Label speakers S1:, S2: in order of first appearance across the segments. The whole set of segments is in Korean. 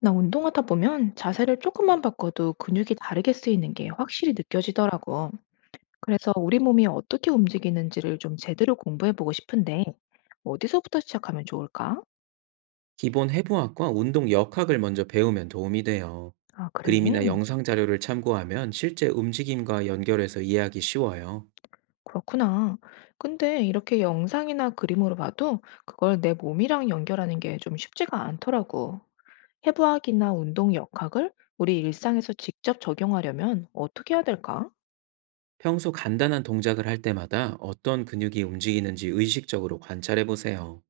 S1: 나 운동하다 보면 자세를 조금만 바꿔도 근육이 다르게 쓰이는 게 확실히 느껴지더라고. 그래서 우리 몸이 어떻게 움직이는지를 좀 제대로 공부해 보고 싶은데, 어디서부터 시작하면 좋을까?
S2: 기본 해부학과 운동 역학을 먼저 배우면 도움이 돼요.
S1: 아, 그래.
S2: 그림이나 영상 자료를 참고하면 실제 움직임과 연결해서 이해하기 쉬워요.
S1: 그렇구나. 근데 이렇게 영상이나 그림으로 봐도 그걸 내 몸이랑 연결하는 게 좀 쉽지가 않더라고. 해부학이나 운동 역학을 우리 일상에서 직접 적용하려면 어떻게 해야 될까?
S2: 평소 간단한 동작을 할 때마다 어떤 근육이 움직이는지 의식적으로 관찰해 보세요.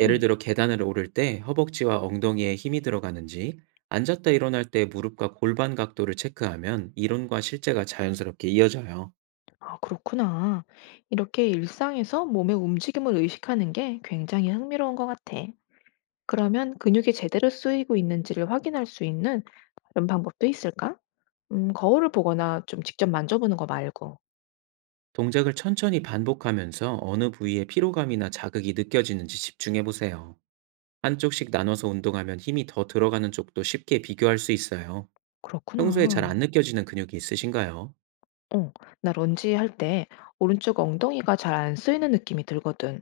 S2: 예를 들어 계단을 오를 때 허벅지와 엉덩이에 힘이 들어가는지, 앉았다 일어날 때 무릎과 골반 각도를 체크하면 이론과 실제가 자연스럽게 이어져요.
S1: 아, 그렇구나. 이렇게 일상에서 몸의 움직임을 의식하는 게 굉장히 흥미로운 것 같아. 그러면 근육이 제대로 쓰이고 있는지를 확인할 수 있는 다른 방법도 있을까? 거울을 보거나 좀 직접 만져보는 거 말고.
S2: 동작을 천천히 반복하면서 어느 부위에 피로감이나 자극이 느껴지는지 집중해 보세요. 한쪽씩 나눠서 운동하면 힘이 더 들어가는 쪽도 쉽게 비교할 수 있어요. 평소에 잘 안
S1: 그렇구나.
S2: 느껴지는 근육이 있으신가요?
S1: 어, 나 런지 할 때 오른쪽 엉덩이가 잘 안 쓰이는 느낌이 들거든.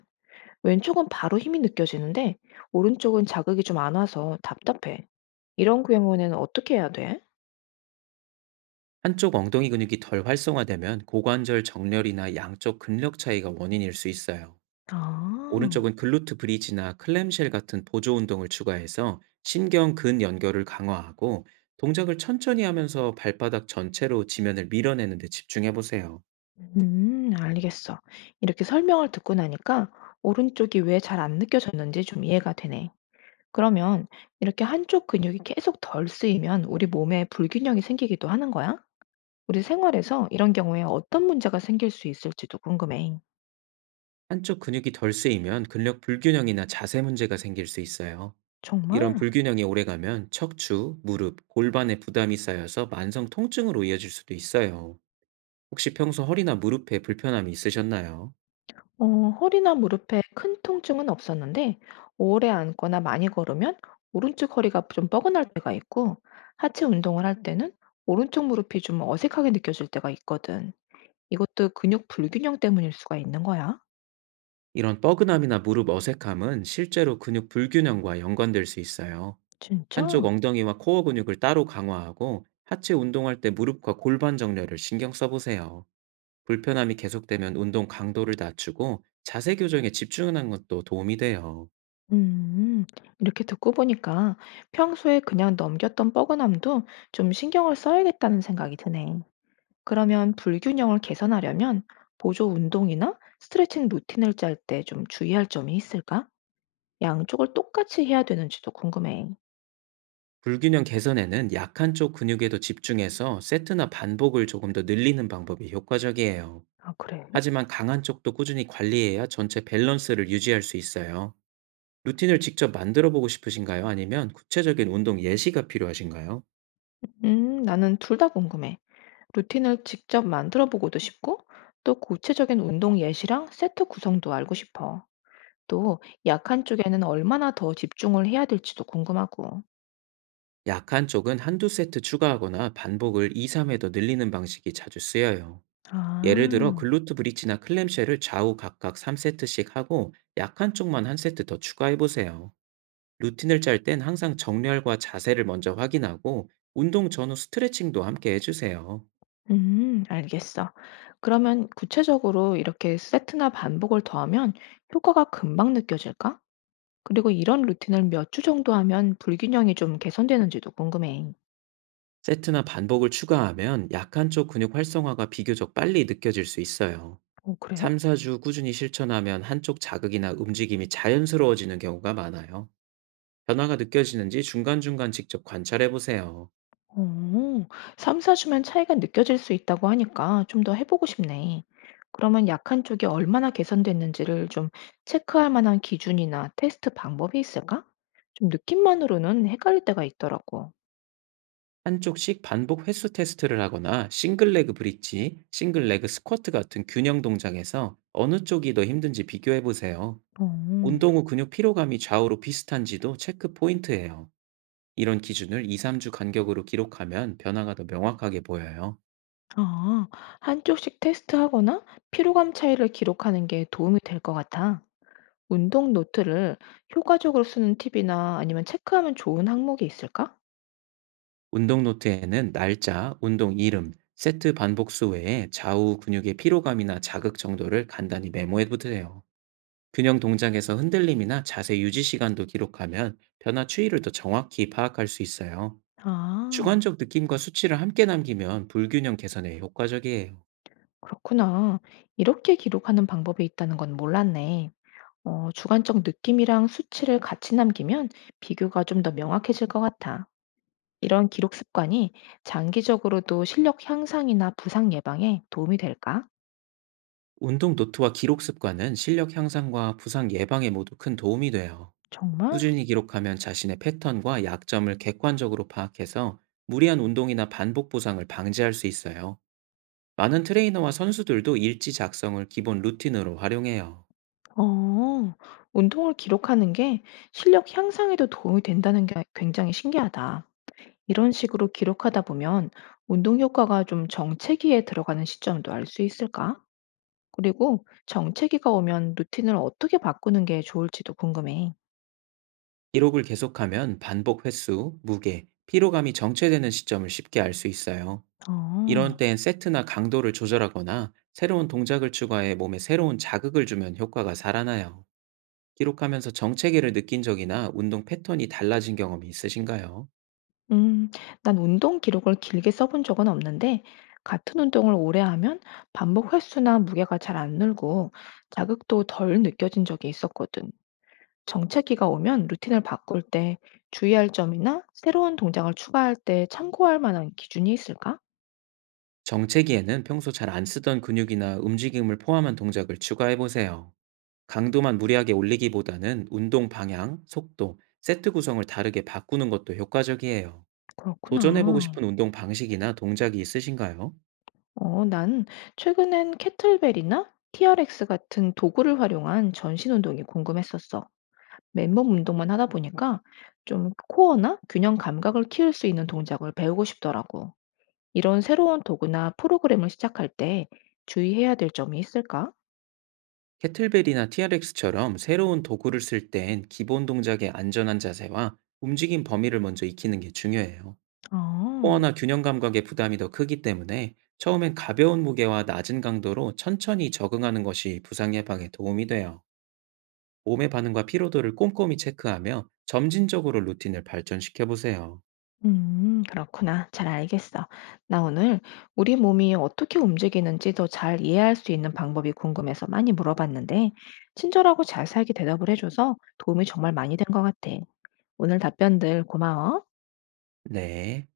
S1: 왼쪽은 바로 힘이 느껴지는데 오른쪽은 자극이 좀 안 와서 답답해. 이런 경우에는 어떻게 해야 돼?
S2: 한쪽 엉덩이 근육이 덜 활성화되면 고관절 정렬이나 양쪽 근력 차이가 원인일 수 있어요.
S1: 아.
S2: 오른쪽은 글루트 브리지나 클램쉘 같은 보조 운동을 추가해서 신경 근 연결을 강화하고 동작을 천천히 하면서 발바닥 전체로 지면을 밀어내는 데 집중해 보세요.
S1: 알겠어. 이렇게 설명을 듣고 나니까 오른쪽이 왜 잘 안 느껴졌는지 좀 이해가 되네. 그러면 이렇게 한쪽 근육이 계속 덜 쓰이면 우리 몸에 불균형이 생기기도 하는 거야? 우리 생활에서 이런 경우에 어떤 문제가 생길 수 있을지도 궁금해.
S2: 한쪽 근육이 덜 쓰이면 근력 불균형이나 자세 문제가 생길 수 있어요. 이런
S1: 정말?
S2: 불균형이 오래가면 척추, 무릎, 골반에 부담이 쌓여서 만성 통증으로 이어질 수도 있어요. 혹시 평소 허리나 무릎에 불편함이 있으셨나요?
S1: 어, 허리나 무릎에 큰 통증은 없었는데 오래 앉거나 많이 걸으면 오른쪽 허리가 좀 뻐근할 때가 있고 하체 운동을 할 때는 오른쪽 무릎이 좀 어색하게 느껴질 때가 있거든. 이것도 근육 불균형 때문일 수가 있는 거야?
S2: 이런 뻐근함이나 무릎 어색함은 실제로 근육 불균형과 연관될 수 있어요. 한쪽
S1: 진짜?
S2: 엉덩이와 코어 근육을 따로 강화하고 하체 운동할 때 무릎과 골반 정렬을 신경 써보세요. 불편함이 계속되면 운동 강도를 낮추고 자세 교정에 집중하는 것도 도움이 돼요.
S1: 음, 이렇게 듣고 보니까 평소에 그냥 넘겼던 뻐근함도 좀 신경을 써야겠다는 생각이 드네. 그러면 불균형을 개선하려면 보조 운동이나 스트레칭 루틴을 짤 때 좀 주의할 점이 있을까? 양쪽을 똑같이 해야 되는지도 궁금해.
S2: 불균형 개선에는 약한 쪽 근육에도 집중해서 세트나 반복을 조금 더 늘리는 방법이 효과적이에요.
S1: 아, 그래?
S2: 하지만 강한 쪽도 꾸준히 관리해야 전체 밸런스를 유지할 수 있어요. 루틴을 직접 만들어 보고 싶으신가요? 아니면 구체적인 운동 예시가 필요하신가요?
S1: 나는 둘 다 궁금해. 루틴을 직접 만들어 보고도 싶고, 또 구체적인 운동 예시랑 세트 구성도 알고 싶어. 또 약한 쪽에는 얼마나 더 집중을 해야 될지도 궁금하고.
S2: 약한 쪽은 한두 세트 추가하거나 반복을 2, 3회 더 늘리는 방식이 자주 쓰여요. 예를 들어
S1: 아.
S2: 글루트 브릿지나 클램쉘을 좌우 각각 3세트씩 하고 약한 쪽만 한 세트 더 추가해 보세요. 루틴을 짤 땐 항상 정렬과 자세를 먼저 확인하고 운동 전후 스트레칭도 함께 해주세요.
S1: 알겠어. 그러면 구체적으로 이렇게 세트나 반복을 더하면 효과가 금방 느껴질까? 그리고 이런 루틴을 몇 주 정도 하면 불균형이 좀 개선되는지도 궁금해.
S2: 세트나 반복을 추가하면 약한 쪽 근육 활성화가 비교적 빨리 느껴질 수 있어요.
S1: 오, 그래?
S2: 3, 4주 꾸준히 실천하면 한쪽 자극이나 움직임이 자연스러워지는 경우가 많아요. 변화가 느껴지는지 중간중간 직접 관찰해 보세요.
S1: 오, 3-4주면 차이가 느껴질 수 있다고 하니까 좀 더 해보고 싶네. 그러면 약한 쪽이 얼마나 개선됐는지를 좀 체크할 만한 기준이나 테스트 방법이 있을까? 좀 느낌만으로는 헷갈릴 때가 있더라고.
S2: 한쪽씩 반복 횟수 테스트를 하거나 싱글레그 브릿지, 싱글레그 스쿼트 같은 균형 동작에서 어느 쪽이 더 힘든지 비교해 보세요.
S1: 어,
S2: 운동 후 근육 피로감이 좌우로 비슷한지도 체크 포인트예요. 이런 기준을 2~3주 간격으로 기록하면 변화가 더 명확하게 보여요.
S1: 아, 한쪽씩 테스트하거나 피로감 차이를 기록하는 게 도움이 될 것 같아. 운동 노트를 효과적으로 쓰는 팁이나 아니면 체크하면 좋은 항목이 있을까?
S2: 운동 노트에는 날짜, 운동 이름, 세트 반복 수 외에 좌우 근육의 피로감이나 자극 정도를 간단히 메모해 두세요. 균형 동작에서 흔들림이나 자세 유지 시간도 기록하면 변화 추이를 더 정확히 파악할 수 있어요.
S1: 아.
S2: 주관적 느낌과 수치를 함께 남기면 불균형 개선에 효과적이에요.
S1: 그렇구나. 이렇게 기록하는 방법이 있다는 건 몰랐네. 어, 주관적 느낌이랑 수치를 같이 남기면 비교가 좀 더 명확해질 것 같아. 이런 기록 습관이 장기적으로도 실력 향상이나 부상 예방에 도움이 될까?
S2: 운동 노트와 기록 습관은 실력 향상과 부상 예방에 모두 큰 도움이 돼요.
S1: 정말?
S2: 꾸준히 기록하면 자신의 패턴과 약점을 객관적으로 파악해서 무리한 운동이나 반복 부상을 방지할 수 있어요. 많은 트레이너와 선수들도 일지 작성을 기본 루틴으로 활용해요.
S1: 어, 운동을 기록하는 게 실력 향상에도 도움이 된다는 게 굉장히 신기하다. 이런 식으로 기록하다 보면 운동 효과가 좀 정체기에 들어가는 시점도 알 수 있을까? 그리고 정체기가 오면 루틴을 어떻게 바꾸는 게 좋을지도 궁금해.
S2: 기록을 계속하면 반복 횟수, 무게, 피로감이 정체되는 시점을 쉽게 알 수 있어요. 이런
S1: 어,
S2: 때엔 세트나 강도를 조절하거나 새로운 동작을 추가해 몸에 새로운 자극을 주면 효과가 살아나요. 기록하면서 정체기를 느낀 적이나 운동 패턴이 달라진 경험이 있으신가요?
S1: 음, 난 운동 기록을 길게 써본 적은 없는데, 같은 운동을 오래 하면 반복 횟수나 무게가 잘 안 늘고 자극도 덜 느껴진 적이 있었거든. 정체기가 오면 루틴을 바꿀 때 주의할 점이나 새로운 동작을 추가할 때 참고할 만한 기준이 있을까?
S2: 정체기에는 평소 잘 안 쓰던 근육이나 움직임을 포함한 동작을 추가해 보세요. 강도만 무리하게 올리기보다는 운동 방향, 속도, 세트 구성을 다르게 바꾸는 것도 효과적이에요. 도전해 보고
S1: 그렇구나.
S2: 싶은 운동 방식이나 동작이 있으신가요?
S1: 어, 난 최근엔 캐틀벨이나 TRX 같은 도구를 활용한 전신 운동이 궁금했었어. 맨몸 운동만 하다 보니까 좀 코어나 균형 감각을 키울 수 있는 동작을 배우고 싶더라고. 이런 새로운 도구나 프로그램을 시작할 때 주의해야 될 점이 있을까?
S2: 캐틀벨이나 TRX처럼 새로운 도구를 쓸 땐 기본 동작의 안전한 자세와 움직임 범위를 먼저 익히는 게 중요해요.
S1: 아,
S2: 코어나 균형 감각의 부담이 더 크기 때문에 처음엔 가벼운 무게와 낮은 강도로 천천히 적응하는 것이 부상 예방에 도움이 돼요. 몸의 반응과 피로도를 꼼꼼히 체크하며 점진적으로 루틴을 발전시켜 보세요.
S1: 그렇구나. 잘 알겠어. 나 오늘 우리 몸이 어떻게 움직이는지 더 잘 이해할 수 있는 방법이 궁금해서 많이 물어봤는데, 친절하고 자세하게 대답을 해줘서 도움이 정말 많이 된 것 같아. 오늘 답변들 고마워.
S2: 네.